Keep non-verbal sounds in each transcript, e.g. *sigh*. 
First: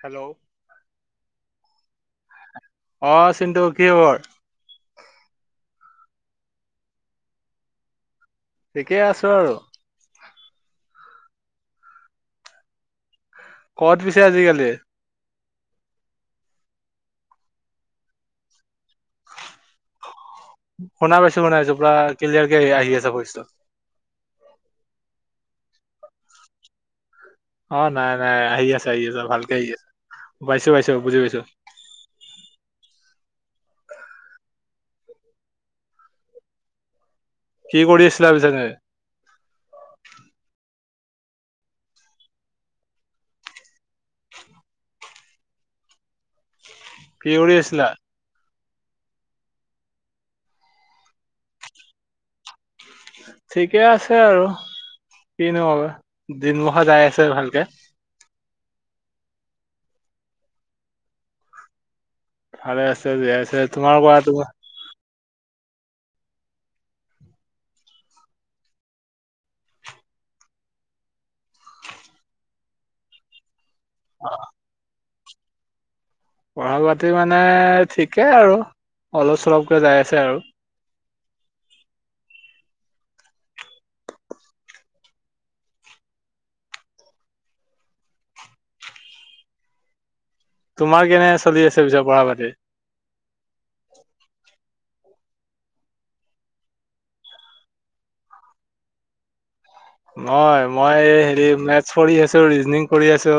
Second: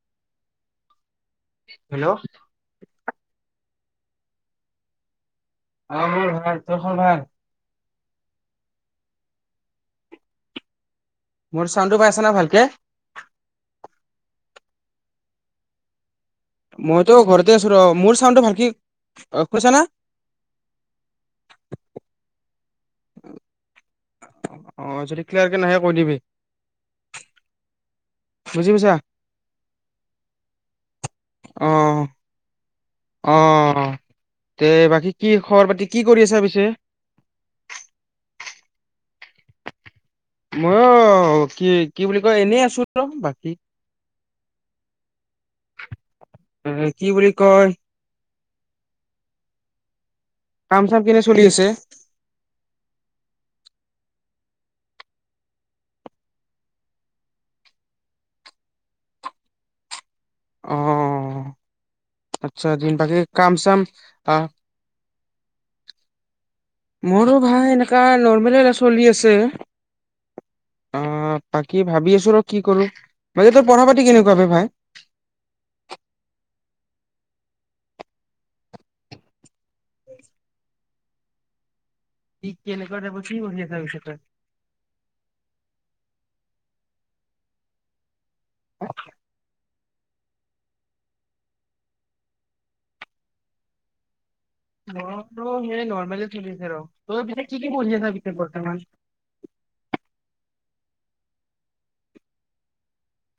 Hello hello অ! চিন্টো কি খবৰ? অ মোৰ ভাল। তোৰ খবৰ ভাল? ঠিকেই আছো আৰু মোৰ চাউণ্ডো পাইছা না ভালকে? ক'ত পিছে আজিকালি? মইতো ঘৰতে আছো ৰ মোৰ চাউণ্ডটো ভালকি অ শুনিছা নে? শুনা পাইছো শুনা পাইছো পুৰা কিলিয়াৰ কেই আহি আছে ভৈছটো। অ', যদি ক্লিয়াৰকে নাহে কৈ দিবি। অ' নাই নাই, আহি বুজি আছে, পাইছা আহি আছ, ভালকে আহি আছে, পাইছো পাইছো, বুজি পাইছো। অ অ' তে বাকী কি খবৰ পাতি, কি কৰি আছো পিছে? কি কৰি আছিলা? *unintelligible* মই অ কি কি বুলি কয়, এনেই আছো ৰ বাকী। ও, কি বুলি কৰি কয়- আছিলা কাম-চাম কেনে চলি আছে? ঠিকে আছে আৰু, কিনো ক'বা, দিনমখা যাই আছে ভালকে। অ'। আচ্ছা ভালে দিন আছে বাকি জীয়াই কাম আছে চাম তোমাৰ কোৱা আহ তোমাৰ মোৰো ভাই এনেকা নৰ্মেল এ চলি আছে, অ' বাকী ভাবি আছো ৰ কি কৰো, বাকী তই পঢ়া পাতি কেনেকুৱা বে ভাই? পঢ়া পাতি মানে ঠিকেই আৰু, অলপ চলপকে যাই আছে আৰু। ঠিক কেনেকুৱা তাইপৰ, কি পঢ়ি আছা পিছে তই? *unintelligible* তোমাৰ কেনে চলি আছে পিছে পঢ়া পাতি? মোৰ ত' সেই নৰমেল চলি আছে ৰ, তোৰ পিছে কি কি পঢ়ি আছা পিছে বৰ্তমান? মই, মই হেৰি মেথছ পঢ়ি আছো, ৰিজনিঙ পঢ়ি আছো।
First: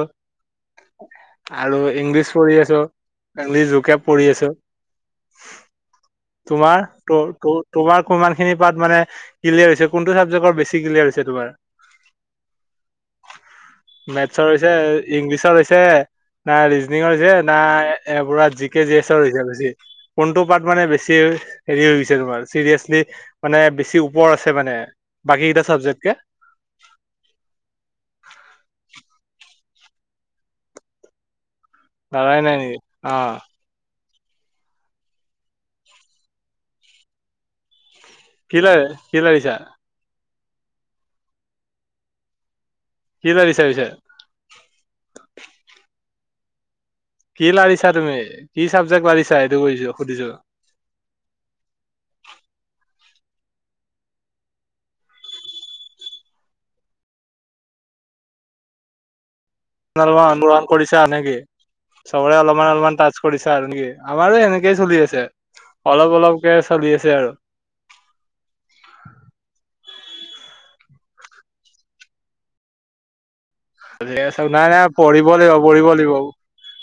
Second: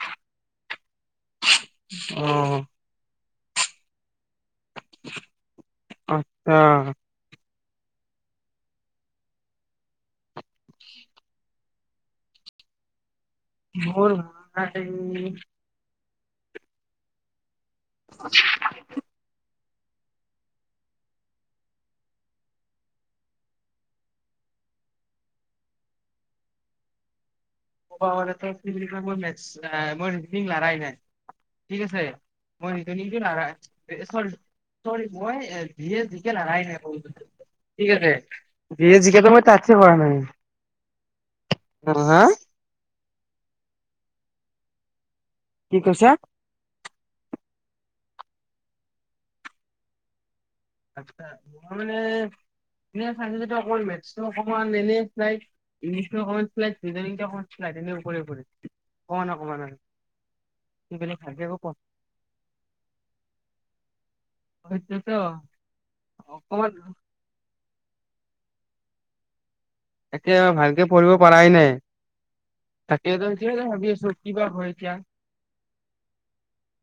আৰু ইংলিছ পঢ়ি অ', আছো। আংলি জুকে পৰি আছো। আচ্ছা। তোমাৰ, ত তোৰ। তোমাৰ কিমান খিনি পাঠ মানে ক্লিয়াৰ হৈছে, কোনটো ছাবজেক্টৰ বেছি ক্লিয়াৰ হৈছে? তোমাৰ মোৰ মেথছৰ হৈছে, ভাই ইংলিছৰ হৈছে। নাই ৰিজনিংৰ হৈছে। নাই এবুৰা, জি, কে, জি, এছৰ হৈছে বেছি। কোনটো পাৰ্ট মানে বেছি হেৰি হৈ গৈছে তোমাৰ, চিৰিয়াচলি মানে বেছি ওপৰ আছে মানে, বাকী কেইটা চাবজেক্ট *unintelligible* কি বুলি কয়, মোৰ মেটছ নাই, মই ৰিজিনিং লাৰাই নাই। ঠিক আছে, লৰাই নাই নেকি মই ৰিজনং অ টো লাৰাই চৰি, মই ইভিএছ, জিকে লৰাই নাই। ঠিক আছে, কি ল জিকে কি চিকে ত মই লাৰিছা তাতচে কৰা নাই। উ'ম, হা? কি চাবজেক্ট লাৰিছা? কি কৈছা? কি লাৰিছা তুমি, কি চাবজেক্ট লাৰিছা, সেইটো কৰিছো সুধিছো। আচ্ছা, মই মানে চ অকমান মেথচ অকমান এনে চাই ইংলিছ অকমান চজ অকমান চাইট এনেৰে অকমানক অলমান ৰহন কৰিছে। নেকি একো চবৰে অলপমান অলপমান টাচ কৰিছে আৰু নেকি? আমাৰো এনেকেই চলি পঢ়াইতো আছে, অলপ অলপকে অকমান চলি আছে আৰু *unintelligible* তাকে ভালকে পঢ়িব পৰাই নাই, তাকো আছো নাই নাই পঢ়িব লাগিব পঢ়িব লাগিব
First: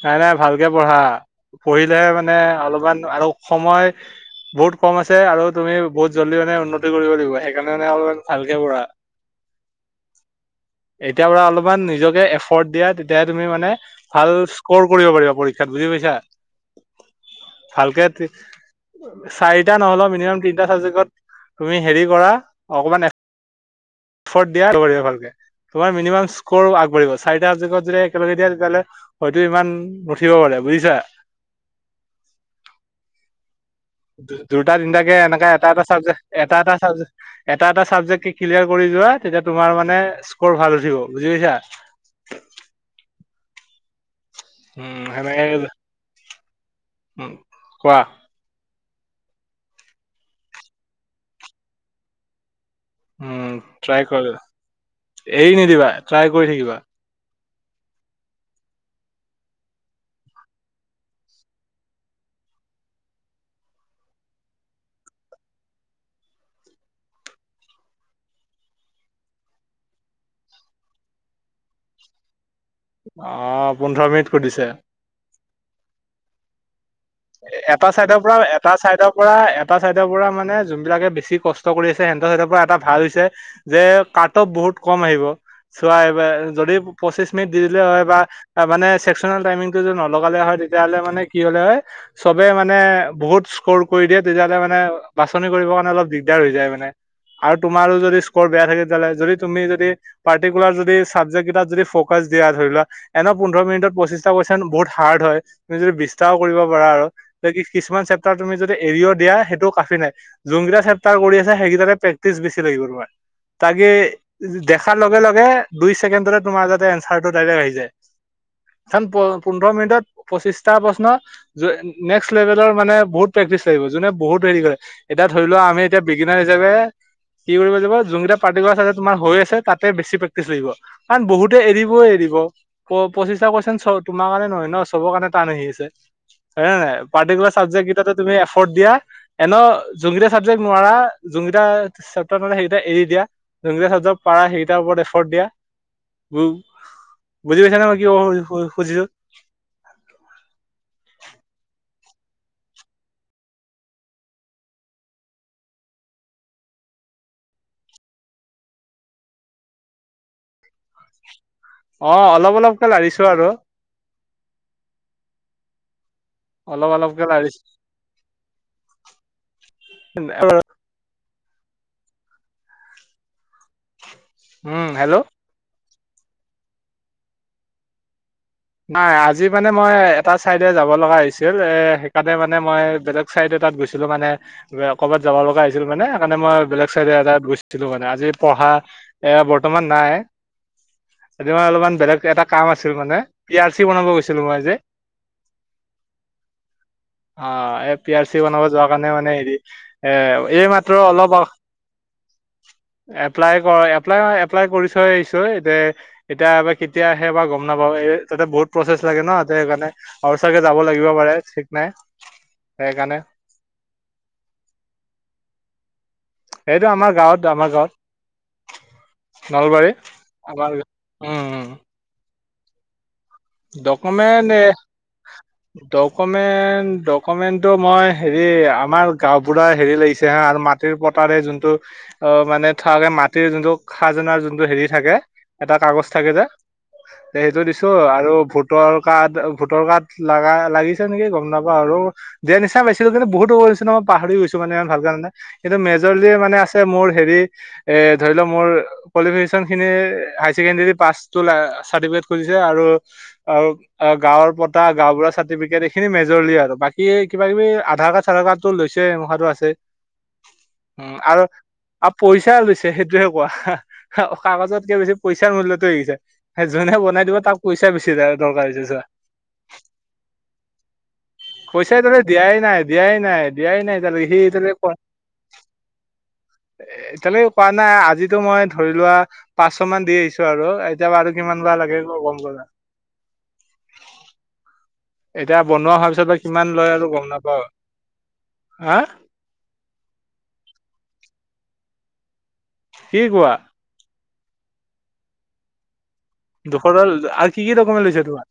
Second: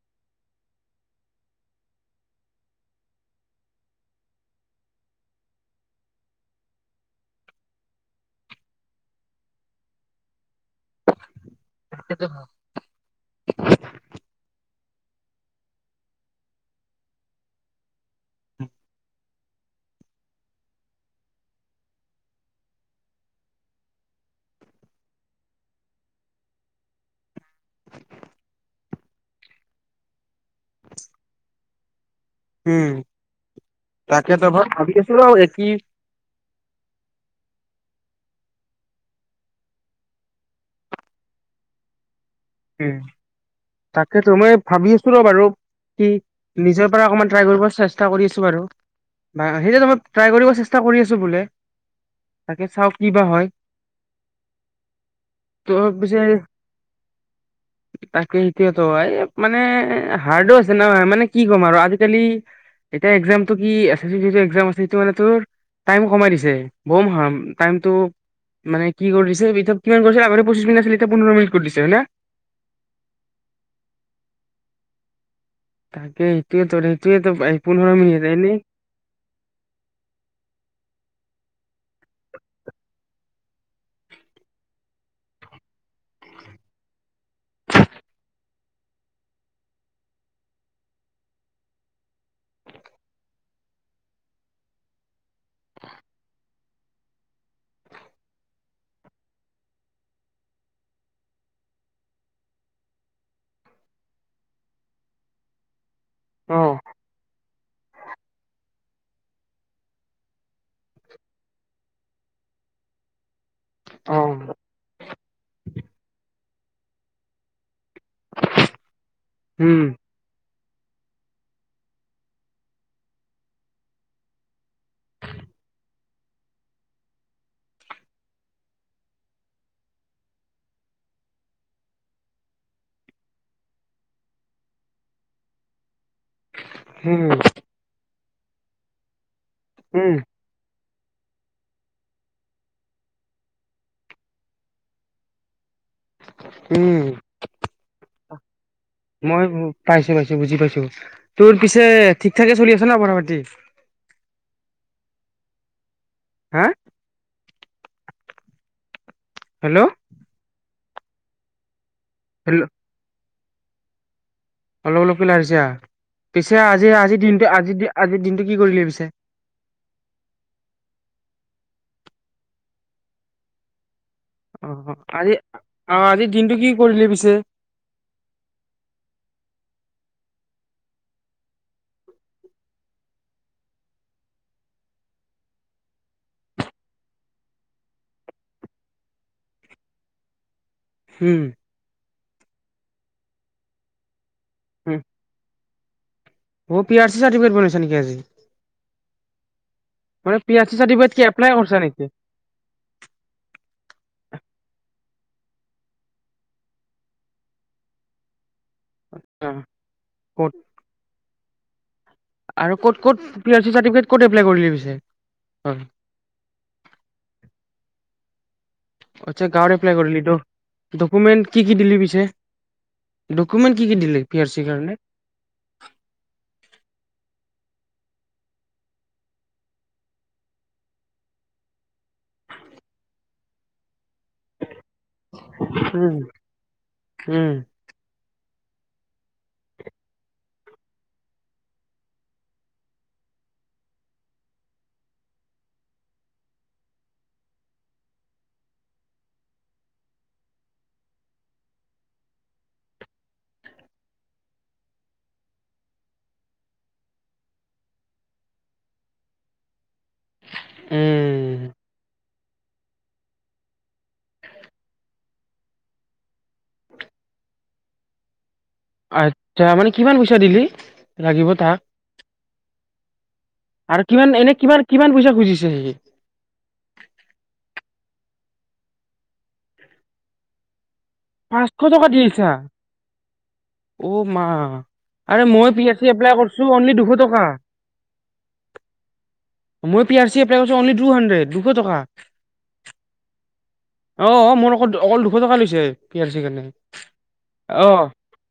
নাই, নাই ভালকে পঢ়া, পঢ়িলেহে মানে অলপমান আৰু সময় বহুত কম আছে আৰু তুমি বহুত জলদি মানে উন্নতি কৰিব লাগিব, সেইকাৰণে মানে অলপমান ভালকে পঢ়া, এতিয় পৰা অলপ মান নিজকে এৰ্ফদ দিয়া, তেতিয়া তুমি মানে ভাল স্কু ক'ৰ কৰিব পাৰিবা পৰীক্ষাত বুজি পাইছা, ভালকে চাৰিটা নহলেওঁ মিনিমাম তিনিটা চাবজেক্টত তুমি হেৰি কৰা, অকমান এৰ্ফদ দিয়া, ভালকে তোমাৰ মিনিমাম স্কৰ আগবাঢ়িব, চাৰিটা চজ্বেক্টত যদি একেলগে দিয়া তেতিয়াহ'লে হয়তো ইমান নুঠিব পাৰে বুজিছা। হম দুটা তিনিটাকে এনেকা কি এটা এটা চাবজেক্ট এটা এটাবজেক্ট এটা এটা চাবজেক্ট ক্লিয়াৰ কৰি যোৱা, তেতিয়া তোমাৰ মানে স্কৰ ভাল উঠিব বুজি পাইছা। উম, তাক সেইটো মই ভাবি উম আছো ৰ সেনেকে বাৰু, কি নিজৰ পৰা অকণমান উম ট্ৰাই কৰিব কোৱা চেষ্টা কৰি আছো বাৰু, সেইটো ত মই ট্ৰাই কৰিব চেষ্টা কৰি আছো বোলে। তাকে চাও কি বা হয় উম ট্ৰাই কৰ, এৰি ত নিদিবা ট্ৰাই পিছে কৰি থাকিবা। তাকে সেইটোয় ত, এই মানে হাৰ্ডো আছে ন, মানে কি ক'ম আৰু আজিকালি এতিয়া এক্সামটো কি এচ এচ বি যিটো এক্সাম আছে সেইটো মানে ত টাইম কমাই দিছে, ব'ম ৰ্হাম টাইমটো মানে কি কৰি দিছে কিমান আগতে পঁচিছ মিনিট আছিল এতিয়া পোন্ধৰ মিনিট কৰি দিছে, হয় ন। অ' পোন্ধৰ মিনিট সুধিছে। তাকে ইটোৱে তৰে এটা চাইডৰ পৰা, এটা চাইডৰ পৰা, এটা চাইডৰ পৰা, মানে যোনবিলাকে বেছি কষ্ট কৰি আছ সিহঁতৰ সিহঁতৰ পৰা এটা ভাল হৈছে যে কাট অফ বহুত কম আহিব, চোৱা যদি পঁচিশ মিনিট দি দিলে হয় বা মানে চেক্সনেল টাইমিং টো যদি নলগালে হয় তেতিয়াহ'লে মানে কি হ'লে হয় চবে মানে বহুত স্ক'ৰ কৰি দিয়ে তেতিয়াহ'লে মানে বাছনি কৰিব কাৰণে অলপ দিগদাৰ হৈ যায় মানে আৰু তোমাৰো যদি স্ক'ৰ বেয়া থাকে তেতিয়াহ'লে যদি তুমি যদি পাৰ্টিকুলাৰ যদি চাবজেক্ট কেইটাত যদি ফ'কাচ দিয়া, ধৰি লোৱা এনে পোন্ধৰ মিনিটত পঁচিশটা কুৱেশচন বহুত হাৰ্ড হয় তুমি যদি বিছ ট্ৰাই কৰিব অ পাৰা আৰু। কিছুমান চেপ্তাৰ তুমি যদি এৰিও দিয়া সেইটো কাফি নাই, যোনকেইটা চেপ্তাৰ কৰি আছা সেইকেইটাতে প্ৰেক্টিচ বেছি লাগিব তোমাৰ। তাকে, অ দেখাৰ লগে লগে দুই ছেকেণ্ডতে তোমাৰ যাতে এঞ্চাৰটো ডাইৰেক আহি যায়। চন প' পোন্ধৰ উম মিনিটত পঁচিছ টা প্ৰশ্ন য নেক্স লেবেলৰ মানে বহুত প্ৰেক্টিছ লাগিব, যোনে বহুত হেৰি কৰে, এতিয়া ধৰি লোৱা আমি এতিয়া বিগিনাৰ হিচাপে কি কৰিব পৰা যাব যোনকেইটা পাৰ্টিকুলাৰ চাবজেক্ট হৈ আছে তাতে বেছি প্ৰেক্টিচ লাগিব কাৰণ বহুতে এৰিবয়ে এৰিব প পঁচিশটা কুৱেশ্যন চল তোমাৰ কাৰণে নহয় ন' চবৰে কাৰণে টান আহি আছে। হয় নে নাই উম পাৰ্টিকুলাৰ চাবজেক্ট কেইটাতো তুমি এফৰ্ড দিয়া এনেও উম যোনকেইটা চাবজেক্ট নোৱাৰা যোনকেইটা চেপ্তাৰ নোৱাৰা সেইকেইটা এৰি দিয়া যোনকেইটা চেপ্তাৰ পাৰা সেইকেইটাৰ ওপৰত এফৰ্ট দিয়া। উম, বুজি পাইছা নে মই কি খুজিছো মই পাইছোঁ, পাইছোঁ, বুজি পাইছোঁ। তোৰ পিছে ঠিকঠাকে চলি আছ ন' পঢ়া পাতি? হম? হেল্ল' অ', অলপ হেল্ল' অলপকে লাৰিছো আৰু অলপ অলপ কৈ লাৰিছা? পিছে, অলপ আজি আজিৰ অলপকে দিনটো লাৰিছো আজিৰ আজিৰ দিনটো কি কৰিলি পিছে? উম অ' হেল্ল' আজি আহ আজিৰ দিনটো কি কৰিলি পিছে? নাই আজি মানে মই এটা চাইডে যাব লগা হৈছিল, এ' সেইকাৰণে মানে মই বেলেগ চাইডে তাত গৈছিলো, মানে ক'বাত যাব লগা হৈছিল মানে সেইকাৰণে মই বেলেগ চাইডে তাত গৈছিলো মানে, আজি পঢ়া এ বৰ্তমান নাই। উম আজি মই অলপমান বেলেগ এটা কাম আছিল মানে পি আৰ চি বনাব গৈছিলো চিলো, ময় আযি। উম অ পি আৰ চি চাৰ্টিফিকেট অঁ বনাইছা নেকি এই পি আজি আৰ চি বনাব যোৱা কাৰণে মানে হেৰি, এ মানে পি এই আৰ চি মাত্ৰ চাৰ্টিফিকেট কি অলপ, এপ্লাই কৰিছা নেকি এপ্লাই কৰি, এপ্লাই এপ্লাই কৰি থৈ আইছো এ' এতিয়াবা কেতিয়া আহেবা গম নাপাওঁ, এই তাতে বহুত প্ৰচেছ লাগে ন, অ সেইকাৰণে ক'ত চাগে যাব লাগিব পাৰে ঠিক নাই আৰু ক'ত সেইকাৰণে ক'ত, পি-আৰ-চি চাৰ্টিফিকেট ক'ত এপ্লাই কৰিলি পিছে? হয় সেইটো আমাৰ গাঁৱত, আমাৰ গাঁৱত। আচ্ছা গাঁৱত নলবাৰী এপ্লাই কৰিলি তো। আমাৰ ডকুমেণ্ট কি কি দিলি পিছে? ডকুমেণ্ট কি কি দিলি পি ডকুমেণ্ট আৰ এ, চিৰ কাৰণে ডকুমেণ্ট-ডকুমেণ্ট টো মই হেৰি আমাৰ গাওঁবোৰা হেৰি লাগিছে হা, আৰু মাতিৰ পতাৰে যুনতো মানে *unintelligible* খাযনা যুনতো থাকে, এটা কাগজ উম থাকে যে, উম সেইটো দিছো আৰু ভোতৰ কাথ, ভোটৰ কাথ লাগা লাগিছে নেকি গম নাপাও আৰু, দিয়া নিচনা পাইছিলো কিন্তু বহুত হময় হৈছে ন পাহৰি গৈছো মানে, ভাল কামে, কিন্তু মেজৰলি মানে আছে মোৰ হেৰি, এ ধৰি ল মোৰ কোৱালিফিকেচন খিনি, হাইচেকেনণ্ডৰী পাছটু, চাৰ্টিফিকেটতো খুজিছে আৰু আৰু গাঁৱত পতা, গাঁও বু়ঢ়াৰ চাৰ্টিফিকেট এইখিনি মেজৰলি, আৰু বাকী কিবা কিবি আধাৰ কাৰ্ড চাধাৰ কাৰ্ডটো লৈছে সেইমোখাটো আছে। উম আৰু পইচা লৈছে সেইটোহে কোৱা, কাগজতকে বেছি পইচাৰ মূল্যতটো লাগিছে, যোনে বনাই দিব তাক পইচা বেছি যায় আৰু দৰকাৰী *unintelligible* আচ্ছা মানে কিমান পইচা দিলি লাগিব তাক পইচা এতিয়ালৈকে দিয়াই নাই, দিয়াই নাই, দিয়াই নাই, আৰু এতিয়ালৈকে, কিমান সি এনে কিমান এতিয়ালৈকে, কিমান পইচা খুজিছে সি এতিয়ালৈকে কোৱা নাই, আজি এইটো মই ধৰি লোৱা পাঁচশ মান দি আহিছো আৰু এতিয়াবা আৰু কিমান পাঁচশ বা লাগে একো গম পোৱা *unintelligible* ও' মা আৰে এতিয়া মই পি বনোৱা আৰ হোৱাৰ ছি পিছত বা এপ্লাই কিমান কৰিছো লয় অনলি আৰু দুশ গম টকা, নাপাও হা মই পি আৰ ছি এপ্লাই কৰিছো টুহাড্ৰেড, দুশ টকা। কি কোৱা? অঁ, মোৰ অক অকল দুশ টকা লৈছে। পি আৰ চিৰ কাৰণে দুশ টকা, আৰু, কি কি দকুমেট লৈছে তোমাৰ?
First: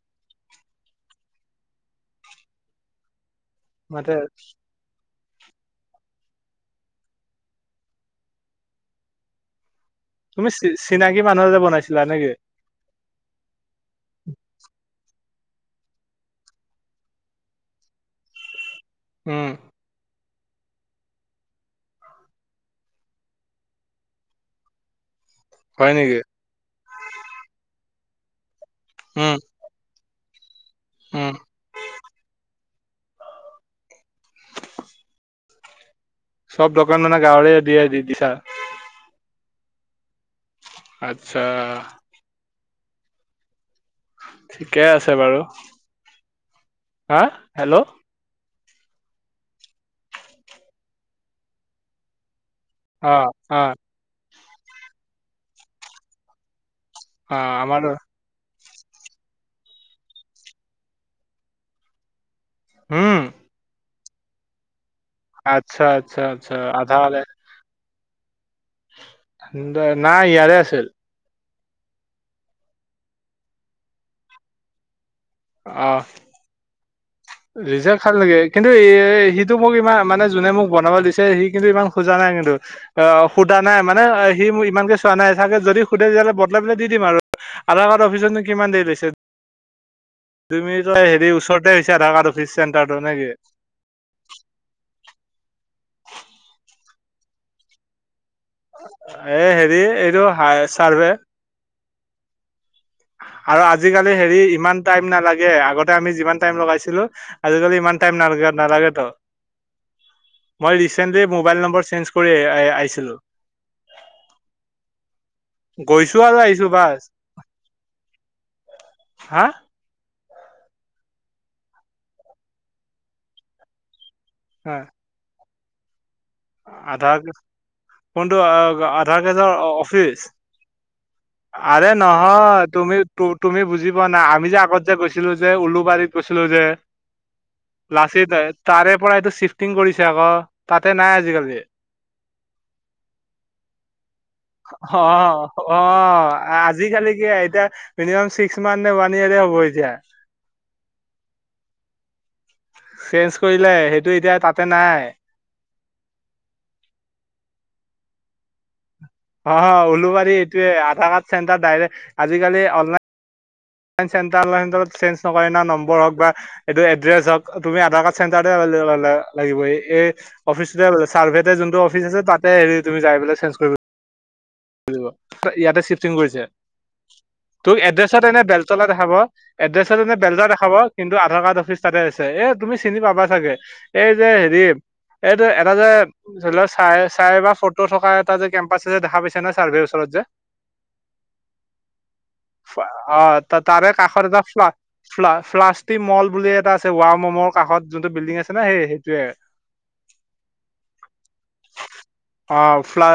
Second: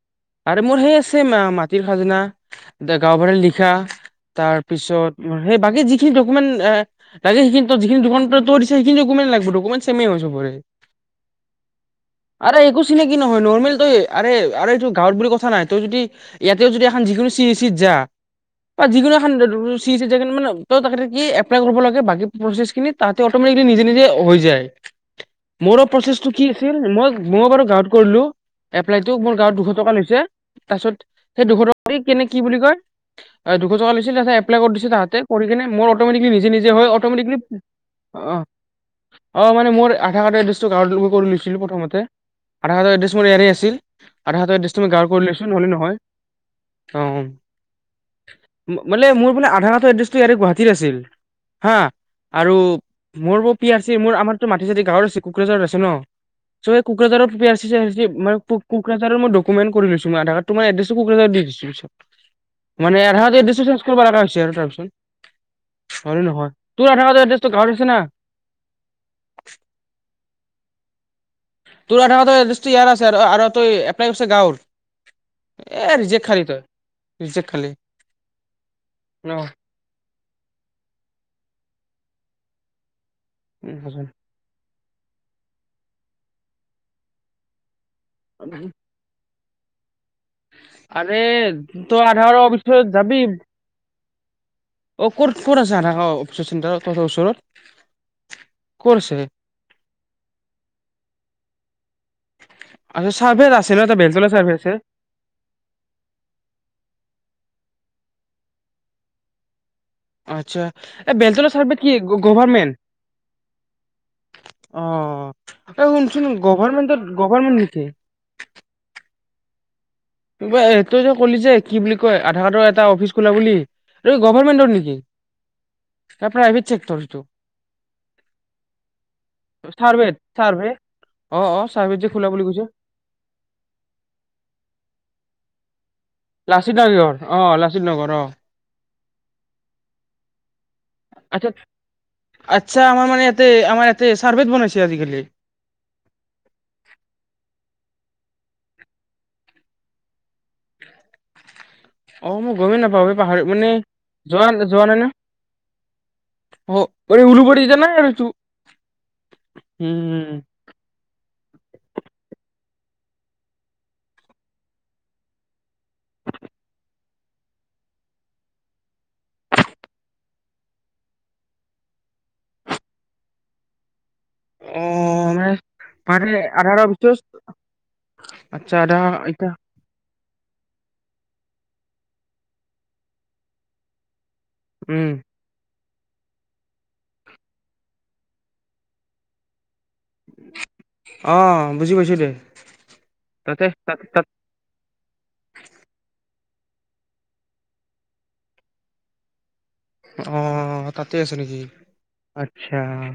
আৰু মোৰ সেই আছে মাটিৰ খাজনা, গাঁওবুঢ়া লিখ খা, মাতে তাৰ পিছত সেই বাকী যিখিনি ডকুমেট এ *unintelligible* ছেমে হয় তুমি চবৰে। চিনাকি মানুহ যে বনাইছিলা নেকি আৰে একো চিনাকি নহয়, নৰ্মেল তই আৰে আৰে এই বুলি কথা নাই তই যদি ইয়াতেও যদি এহখন যিকোনো চি এ চিত যা বা যিকোনো এখান উম চি এ চিত *unintelligible* এপ্লাই কৰবা লাগে বাকী প্ৰছেচ খিনি তাঁহাতে অ'টোমেটিকেলি নিজে নিজে হৈ যায়। মোৰো হয় নেকি প্ৰচেছটো কি আছিল মই-মই বাৰু গাঁৱ কৰিলো। এপ্লাইটো মোৰ উম গাঁৱত দু *unintelligible* তাৰপিছত উম সেই দুশ টকা কেনে কি বুলি কয়। দুশ টকা লৈছিল তাতে এপ্লাই কৰি দিছিল তাঁহতে কৰি কিনে মোৰ অট'মেটিকেলি নিজে নিজে চব হয় দোকান মানে অট'মেটিকেলি গাঁৱৰে দিয়ে দি দিছা। অ', অ, মান মোৰধ কাৰ্ডৰ এড গাওঁৰ কৰি আচ্ছা লৈছিলো প্ৰথমতে। আধাৰ কাৰ্ড ৰ এড্ৰেছ মোৰ ইয়াৰেই আছিল। আধাৰ কাৰ্ডৰ এড্ৰেছ ঠিকেই আছে বাৰু হা, অ', হেল্ল'। মানে মোৰ মানে আধাৰ কাৰ্ডৰ এড্ৰেছটো ইয়াৰে গুৱাহাটী আছিল, হা। আৰু, অ মোৰ ব অ পি আৰ চি মোৰ আমাৰতো মাটি চাতি গাঁৱৰ আছিল। কোকৰাঝাৰ আছে ন। চ এই কোকৰাঝাৰৰ অ পি আৰ চি আমাৰ মানে কোকৰাঝাৰৰ মোৰ ড কমেন কৰি লৈছো মই আধাৰ কাৰ্ডৰ এড্ৰেছটো কোকৰাঝাৰ দি দিছো পিছত। মানে আধাৰ উম কাৰ্ডৰ এদ্দেজ কৰি লব লগা হৈছে আৰু আচ্ছা তাৰপিছত। হয় আচ্ছা নে নহয় আচ্ছা তোৰ আধা আধাৰ হ'লে কাৰ্ডৰ এড্ৰেছটো গাঁৱৰ আছে না। নাই ইয়াৰে আছিল তোৰ আধাৰ কাৰ্ড এড্ৰেছটো ইয়াৰ আছে আ আৰু তই এপ্লাই কৰছা গাঁৱৰ। এ অ, ৰিজেক্ট খালি তই ৰিজেক্ট খালি ৰিজেক খালোঁ নেকি কিন্তু এ-এ ন সিটো মোক ইমান মানে যোনে মোক বনাব দিছে সি কিন্তু ইমান খোজা নাই কিন্তু অ সুধা নাই মানে অ সি মোৰ ইমানকে চোৱা নাই চাগে যদি সুধে দলে বদলাই পেলাই দি দিম আৰু আধাৰ অফিচতো কিমান দেৰি লৈছে, তুমি তই আৰে হেৰি ওচৰতেছা তই আধাৰ কাৰ্ড আধাৰৰ অফিচ অফিচত চেণ্টাৰটো যাবি নেকি? অ ক'ত-ক'ত আছে আধাৰ অফিচৰ চেণ্টাৰত ত ওচৰত। ক'ত আছে এ হেৰি এইটো হাই চাৰ্ভে। আচ্ছা চাৰ্ভে আৰু আছে ন এটা আজিকালি বেলতলা হেৰি চাৰ্ভে আছে ইমান টাইম নালাগে, আগতে আমি যিমান টাইম লগাইছিলো, আজিকালি ইমান টাইম নালাগে, নালাগে তো। আচ্ছা, এই বেলতলা চাৰভেত নম্বৰ কি চেঞ্জ কৰি গভৰ্মেণ্ট? আহিছিলো অ' অ' গৈছো শুনচোন, আৰু আহিছো বাছ গভৰ্মেণ্টত, গভৰ্মেণ নেকি? হাঁ গে এইটো কলি যে, কি বুলি কয়, আধাৰ কাৰ্ডৰ এটা অফিচ খোলা বুলি *unintelligible* গভৰ্মেণ্টৰ নেকি? না প্ৰাইভেট চেক্টৰ সেইটো *unintelligible* কোনটো আ আধাৰ কে যে চাৰ্ভে অফিচ, চাৰ্ভে অ অ আৰে চাৰ্ভে যে খোলা বুলি নহয় কৈছে তুমি, তু-তুমি বুজি পোৱা নাই, আমি যে আগত যে গৈছি ছিলো যে উলুবাৰীত গৈছিলো যে লাচিত নগৰ, অ, লাচিত নগৰ, অ' পৰা এইটো চিফটিং কৰিছে আকৌ, তাতে নাই আচ্ছা আচ্ছা আমাৰ মানে ইয়াতে আমাৰ ইয়াতে চাৰ্ভেত বনাইছে *unintelligible* আজিকালি অ', অ', আজিকালি কি এতিয়া মিনিমাম চি কিছুমানে ওৱান ইয়াৰে হ'ব এতিয়া। অ', মই গমেই নাপাওঁ এই চেঞ্জ পাহৰি মানে কৰিলে সেইটো এতিয়া যোৱা তাতে যোৱা নাই ন অ', কৰি উলুবাৰী যে নে তো অ', উম উলুবাৰী এইটোৱে আধাৰ কাৰ্ড চেণ্টাৰ ডাইৰেক আজিকালি অল লা চেন্টাৰ লাইণ্ডত চেঞ্জ নকৰে না নম্বৰ হওঁক বা এড্ৰেছ হওঁক, তুমি আধাৰ কাৰ্ড চেন্টাৰতে *unintelligible* লাগিব, সেই অ'ফিচটোতে চাৰ্ভেতে যোনটো অফিচ তাতে হেৰি তুমি যায় পিলে চেঞ্জ কৰিব অ কৰিব মানে ইয়াতে চিফটিং মানে কৰিছে আধাৰ অফিচত তোক এড্ৰেছত এনে আচ্ছা বেলতলা আধা দেখাব, এতিয়া এড্ৰেছত এনে বেলতলা দেখাব, কিন্তু আধাৰ কাৰ্ড অ'ফিচ তাতে আছে এ তুমি চিনি পাবা চাগে এই যে হেৰি উম এইটো এটা যে জল চাই চাই বা ফটো থকাৰ যে কেম্পাছে দেখা পায় কেনে চাৰ্ভে যে অ' বুজি পাইছো দে অ', তাতে তাৰে তাত কাষত তাত এটা ফ্লা-ফ্লাষ্টি ম'ল বুলি এটা আছে ৱাও ম'ম'ৰ কাষত যোনটো বিল্ডিং আছে না সেই সেইটোৱে। অ', তাতে আছে নেকি? অ আচ্ছা। ফ্লা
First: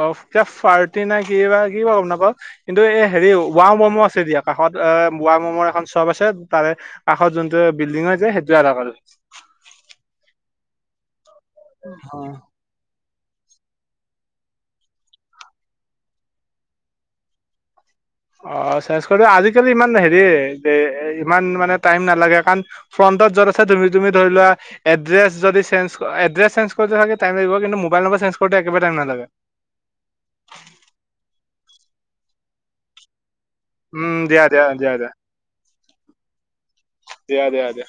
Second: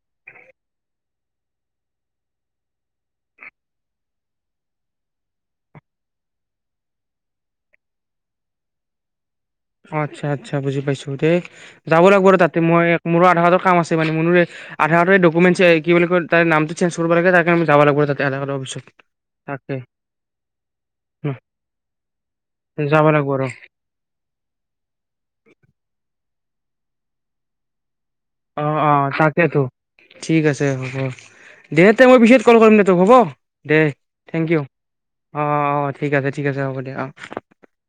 অ, কিবা পাৰ্টি নাই কি বা কি গম নাপ। কিন্তু এই হেৰি ৱও মমো আছে দিয়া কাষত। এ, ৱও মমৰ এখন শ্বপ আছে। তাৰে কাষত যোনটো বিল্ডিং হৈ য সেইটোৱে এটা অ, আচ্ছা, আচ্ছা বুজি পাইছো দে যাব লাগিব ৰ তাতে মই মোৰো আধাৰ কাৰ্ড কাম আছে মানে। মোৰ আধাৰ কাৰ্ডৰ ডকুমেণ্ট কি বুলি কয় তাৰ নামটো চেঞ্জ কৰিব লাগে তাৰ কাৰণ যাব লাগ অ, চেজ কৰি আজিকালি ইমান হেৰি ইমান মানে টাইম নালাগে। কাৰণ যাব লাগিব ফ্ৰন্টত আৰু য'ত আছে তুমি, তুমি ধৰিলোৱা এড্ৰেছ যদি চেঞ্জ এড্ৰেছ চেঞ্জ কৰি থ টাইম লাগিব। কিন্তু মোবাইল নাম্বাৰ অ, অ, তাকেইেতো। ঠিক আছে হ'ব। দে, তে মই পিছত কল কৰিম দে তোক হ'ব। দেই। উম দিয়া থাঙ্যও। দিয়া দিয়া দিয়া অহ, অঁ, অঁ ঠিক আছে, ঠিক আছে, হ'ব দিয়া অঁহ '। দিয়া দিয়া